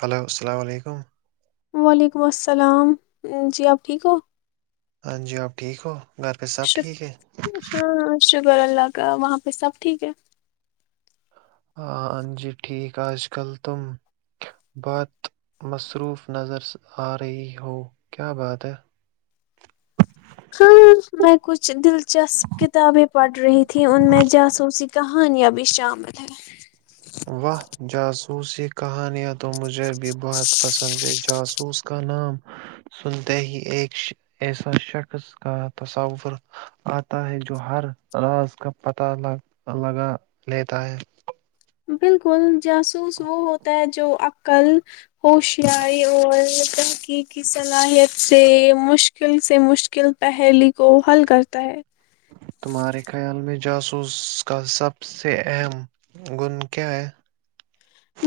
hello السلام علیکم وعلیکم السلام جی آپ ٹھیک ہو ہاں جی آپ ٹھیک ہو گھر پہ سب ش ٹھیک ہے ہاں ہاں شک ابور اللہ کا وہاں پہ سب ٹھیک ہے ہ انان جی ٹھیک آج کل تم بات مصروف نظر آ رہی ہو کیا بات ہے ہاں میں کچھ دلچسپ کتابیں پڑھ رہی تھی ان میں جاسوسی کہانیاں بھی شام ہے واہ جہاز خوسیی کہانیاں تو مجھے بھی بہت پسند ہے جوس رس کا نام سنتے ہی ایک ایسا شخص کا تصور آتا ہے جو ہر راز کا پتہ لگا لیتا ہے بالکل جاسوس وہ ہوتا ہے جو عقل ہوشیاری اور ترقی کی صلاحیت سے مشکل سے مشکل پہرل کو حل کرتا ہے تمہارے خیال میں جاسوس کا سب سے اہم گن کیا ہے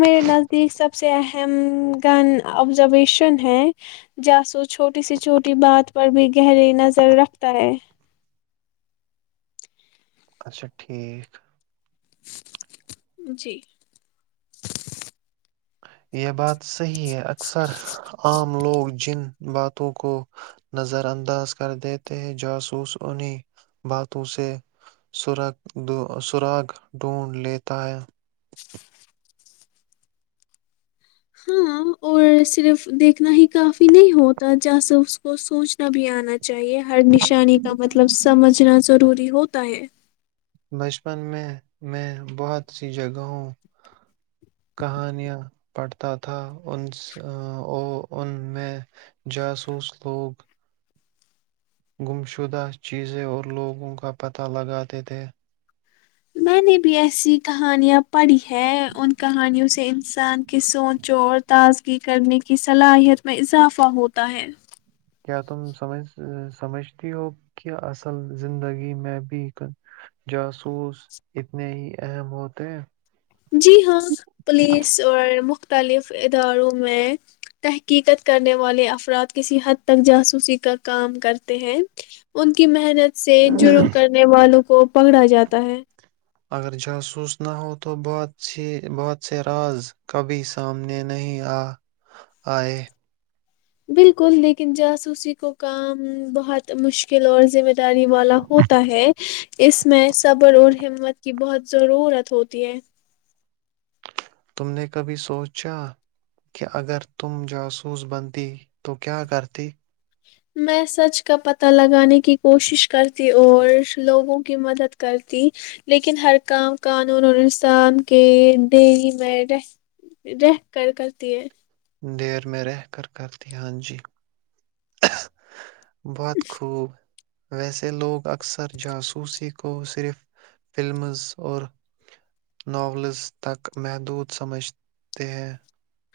میرے نزدیک سب سے اہم گن آبزرویشن ہے جاسو چھوٹی سے چھوٹی بات پر بھی گہری نظر رکھتا ہے اچھا ٹھیک جی یہ بات س صحہی ہے اکثر عام لوگ جن باتوں کو نظر انداز کر دیتے ہیں جاسوس انہی باتوں سے سراغ ڈھونڈ لیتا ہے ہاں اور صرف دیکھنا ہی کافی نہیں ہوتا جاس اس کو سوچ بھی آنا چاہیے ہر نشانی کا مطلب سمجھنا ضروری ہو ہے بچپن میں میں بہت سی جگہوں کہانیاں پڑھتا تھا ان ا ان میں جاسوس لوگ گمشدہ چیزیں اور لوگوں کا پتہ لگاتے تھے میں نے بھی ایسی کہانیاں پڑھی ہے ان کہانیوں سے انسان کی سوچ اور تازگی کرنے کی صلاحیت میں اضافہ ہوتا ہے کیا تم سمج سمجھتی ہو کہ اصل زندگی میں بھی جاسوس اتنے ہی اہم ہوتے ہیں جی ہاں پولیس اور مخ مختلف اداروں میں تحقیقت کرنے والے افراد کسی حد تک جاسوسی کا کام کرتے ہیں ان کی محنت سے جرم کرنے والوں کو کو پکڑا جاتا ہے اگر جاسوس نہ ہو تو بہت سے راز کبھی سامنے نہیں آ آئے بالکل لیکن جاسوسی کو کام بہت مشکل اور ذمہ داری والا ہوتا ہے اس میں صبر اور ہمت کی بہت ضرورت ہوتی ہے تم نے کبھی سوچا کہ اگر تم جاسوس بنتی تو کیا کرتی میں سچ کا پتہ لگانے کی کوشش کرتی اور لوگوں کی مدد کرتی لیکن ہر کام قانون اور انسان کے دیری میں رہ رہ کر کرتی ہے دیر میں رہ کر کرتی ہاں جی بہت خوب ویسے لوگ اکثر جاسوسی کو صرف فلمز اور ناولز تک محدود سمجھتے ہیں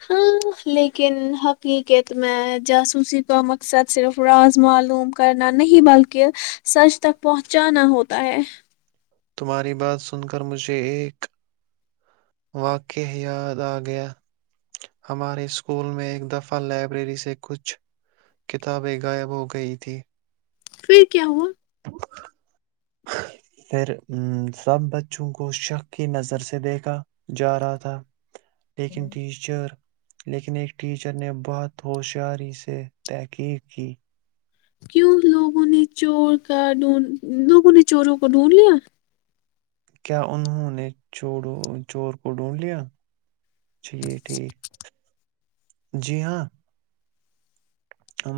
ہاں لیکن حقیقت میں جاسوسی کا مقصد صرف راز معلوم کرنا نہیں بلکہ سچ تک پہنچانا ہوتا ہے تمہاری بات سن کر مجھے ایک واقع یاد آ گیا ہمارے اسکول میں ایک دفعہ لائبریری سے کچھ کتابیں غائب ہو گئی تھی پھر کیا ہوا پھر امم سب بچوں کو شک کی نظر سے دیکھا جا رہا تھا لیکن ٹیچر لیکن ایک ٹیچر نے بہت ہوشیاری سے تحقیق کی کیوں لوگوں نے چور کا ڈھونڈ لوگوں نے چوروں کو ڈھونڈ لیا کیا انہوں نے چ چور کو ڈھونڈ لیا چلیے ٹھیک جی ہاں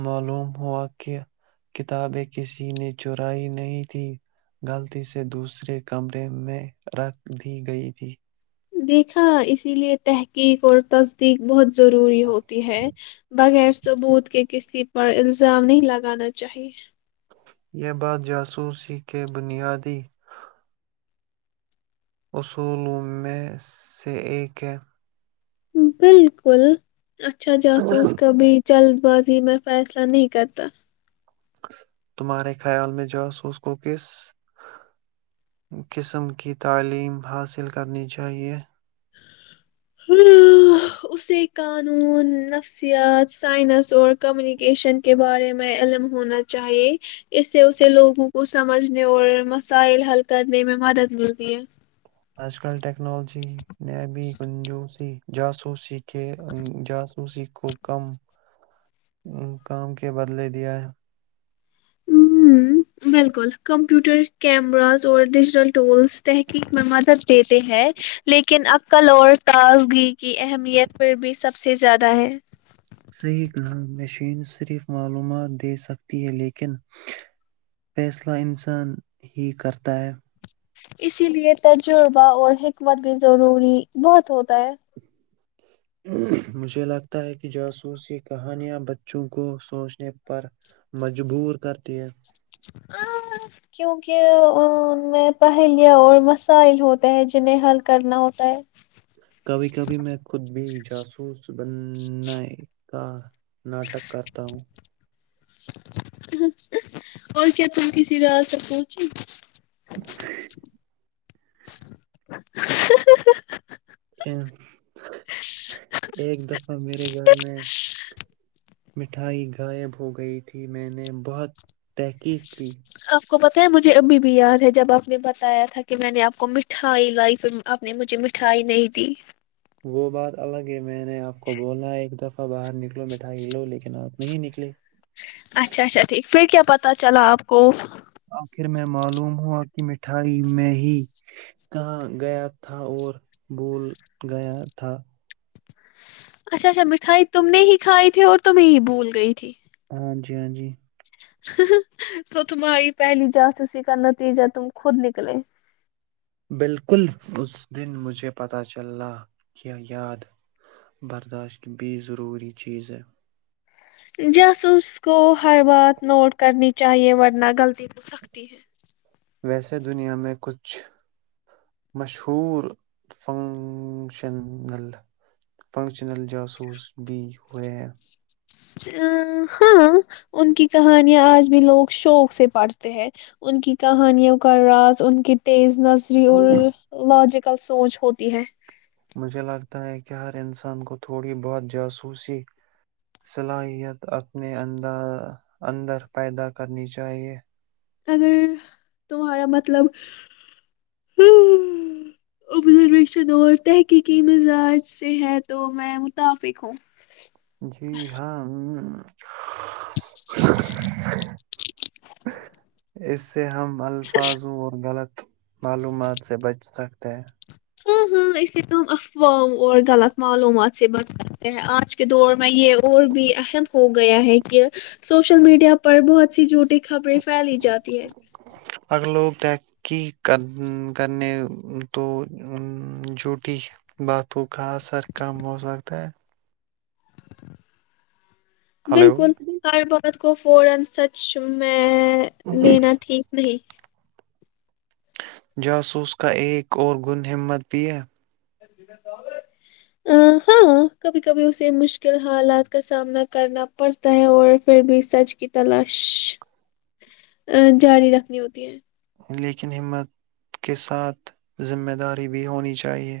معلوم ہوا کہ کتابیں کسی نے چرائی نہیں تھی غلطی سے دوسرے کمرے میں رکھ دی گئی تھی دیکھا اسی لیے تحقیق اور تصدیق بہت ضروری ہوتی ہے بغیر ثبوت کے کسی پر الزام نہیں لگانا چاہیے یہ بات جاسوس ہی کہ بنیادی اصولوں میں سے ایک ہے بالکل اچھا جاسوس کبھی جلد بازی میں فیصلہ نہیں کرتا تمہارے خیال میں جاسوس کو کس قسم کی تعلیم حاصل کرنی چاہیے ہمم اسے قانون نفسیات سائنس اور کمیونیکیشن کے بارے میں علم ہونا چاہیے اس سے اسے لوگوں کو سمجھنے اور مسائل حل کرنے میں مدد ملتی ہے آج کل ٹیک ٹیکنالوجی نےبی کنجوسی جاسوسی کہ جاس اسی کو کم کام کے بدلے دیا ہے ہمم بالکل کمپیوٹر کیمراز اور ڈیجیٹل ٹولس تحقیق میں مذہ دیتے ہیں لیکن اب کل اور تازگی کی اہمیت بھی سب سے زیادہ ہے صحیح کہا مشین صرف معلومات دے سکتی ہے لیکن فیصلہ انسان ہی کرتا ہے اسی لیے تجربہ اور حکمت بھی ضروری بہت ہوتا ہے مجھے لگتا تا ہے کہ جاسوسی کہانیاں بچوں کو سوچنے پر مجبور کرتی ہے کیونکہ ان میں پہلیہ اور مسائل ہوتے ہیں جنہیں حل کرنا ہوتا ہے کبھی کبھی میں خود بھی جاسوس بننے کا ناٹک کرتا ہوں اور کیا تم کسی رات تک پہنچے [unintelligible] [unintelligible] اے- ایک دفعہ میرے گھر میں مٹھائی غائب ہو گئی تھی میں نے بہت تحقیق کی آپ کو بتایا مجھے ابھی بھی یاد ہے جب آپ نے بتایا تھا کہ میں نے آپ کو مٹھائی لائی پھر آپ نے مجھے مٹھائی نہیں دی وہ بات الگ ہے میں نے آپ کو بولا ایک دفعہ باہر نکلو مٹھائی لو لیکن آپ نہیں نکلے اچھ اچھا ٹھیک پھر کیا پتہ چلا آپ کو آخر میں معلوم ہوا کہ مٹھائی میں ہی کہا گیا تھا اور بھول گیا تھا اچھا اچھا مٹھائی تم نے ہی کھائی تھی اور تمہیں ہی بھول گئی تھی ہاں جی ہاں جی تو تمہاری پہلی جسی کا نتیجہ تم خود نکلے بالکل اس دن مجھے پتہ چل کیا یاد برداشت بھی ضروری چیز ہے جاسوس چاہے ورنہ غلطی ہو سختی ہے ویسے دنیا میں کچھ مشہور فنکشنل فنکشنل جاسوس بھی ہوئے ہیں ہاں ان کی کہانیاں آج بھی لوگ شوق سے پڑھتے ہیں ان کی کہانیوں کا راز ان کی تیز نسری اور لاجک کل سوچ ہوتی ہے مجھے لگتا ہے کہ ہر انسان کو تھوڑی بہت جاسوسی صلاحیت اپنے اند اندر پیدا کرنی چاہیے اگر تمہارا مطلبش دور تحقیقی مزاج سے ہے تو میں متفق ہوں جی ہاں [unintelligible] ت ہم الفاظوں اور غلط معلومات سے بچ سکتے ہیں ہاں ہاں اسے تو ہم افوام اور غلط معلومات سے بچ سکتے ہیں آج کے دور میں یہ اور بھی اسیں ہو گیا ہے کہ سوشل میڈیا پر بہت سی جوٹی خبریں پھیلی جاتی ہے ترقی کر کرنے تو جوٹی باتوں کا اثر کم ہو سکتا ہے ہلو بالکل اور بہت کو فورا سچ سن می ا نینا ٹھیک نہیں جاسوس کا ایک اور گن ہمت بھی ہے ا ہاں کبھی کبھی اسے مشکل حالات کا سامنا کرنا پڑتا ہے اور پھر بھی سچ کی تلاش جاری رکھنی ہوتی ہے لیکن ہمت کے ساتھ ذمہ داری بھی ہونی چاہیے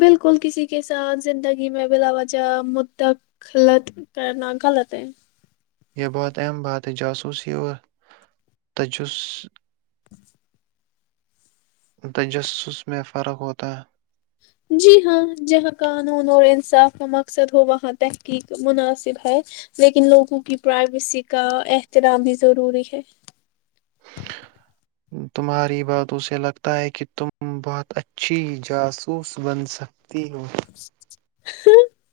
بالکل کسی کے ساتھ زندگی میں بلا وجہ مدخلت کرنا غلط ہے یہ بہت اہم بات ہے جاسوسی اور تجس تجسس میں فرق ہوتا ہے جی ہاں جہاں قانون اور انصاف کا مقصد ہو وہاں تحقیق مناسب ہے لیکن لوگوں کی پرائیویسی کا احترام بھی ضروری ہے تمہاری بات اسے لگتا ہے کہ تم بہت اچھی جاسوس بن سک تینین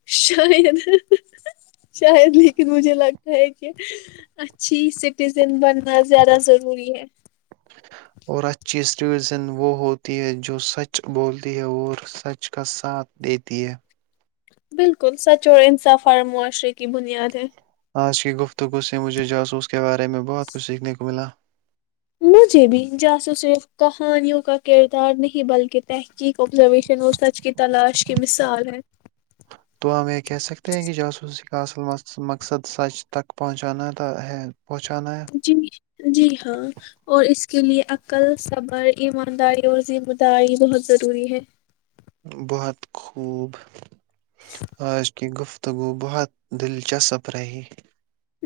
شاید شاید لیکن مجھے لگتا ہے کہ اچھی سٹیزن بن نا زیادہ ضروری ہے زن وہ ہوتی ہے جو سچ بولتی ہے اور سچ کا ساتھ دیتی ہے بالکل سچ اور انصاف اور معاشرے کی بنیاد ہے آج کی گفتگو سے مجھے جاسوس اس کے بارے میں بہت کچھ سیکھنے کو ملا مجھے بھی جاسو صرف کہانیوں کا کردار نہیں بلکہ تحقیق آبزرویشن اور سچ کی تلاش کی مثال ہے تو ہم یہ کہہ سکتے ہیں کہ جاسوسی کا اصل مقصد سچ تک پہنچانا ہے پہنچانا جی جی ہاں اور اس کے لیے عقل صبر ایمانداری اور ذمہ داری بہت ضروری ہے بہت خوب آج کی گفت تو وہ بہت دلچسپ رہی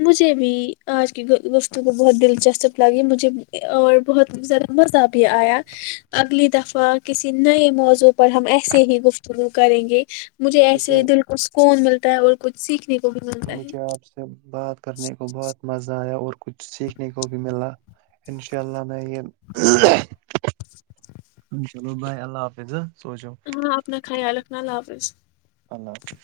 مجھے بھی آج کے گستتوں کو بہت دلچسپ لگی مجھے اور بہت ذرا مزہ بھی آیا اگلی دفعہ کسی نئے موضوع پر پر ہم ایسے ہی گفتگو کریں گے مجھے ایسے دل کو سکون ملتا اور کچھ سیکھ مجھے آپ سے بات کرنے کو بہت مزہ اور کچھ سیکھنے کو بھی ملا انشاء اللہ میں یہ اناء اللہ بھائی اللہ حافظ سو جاؤ ہاں اپنا خیال رکھنا اللہ حافظ اللہ حافظ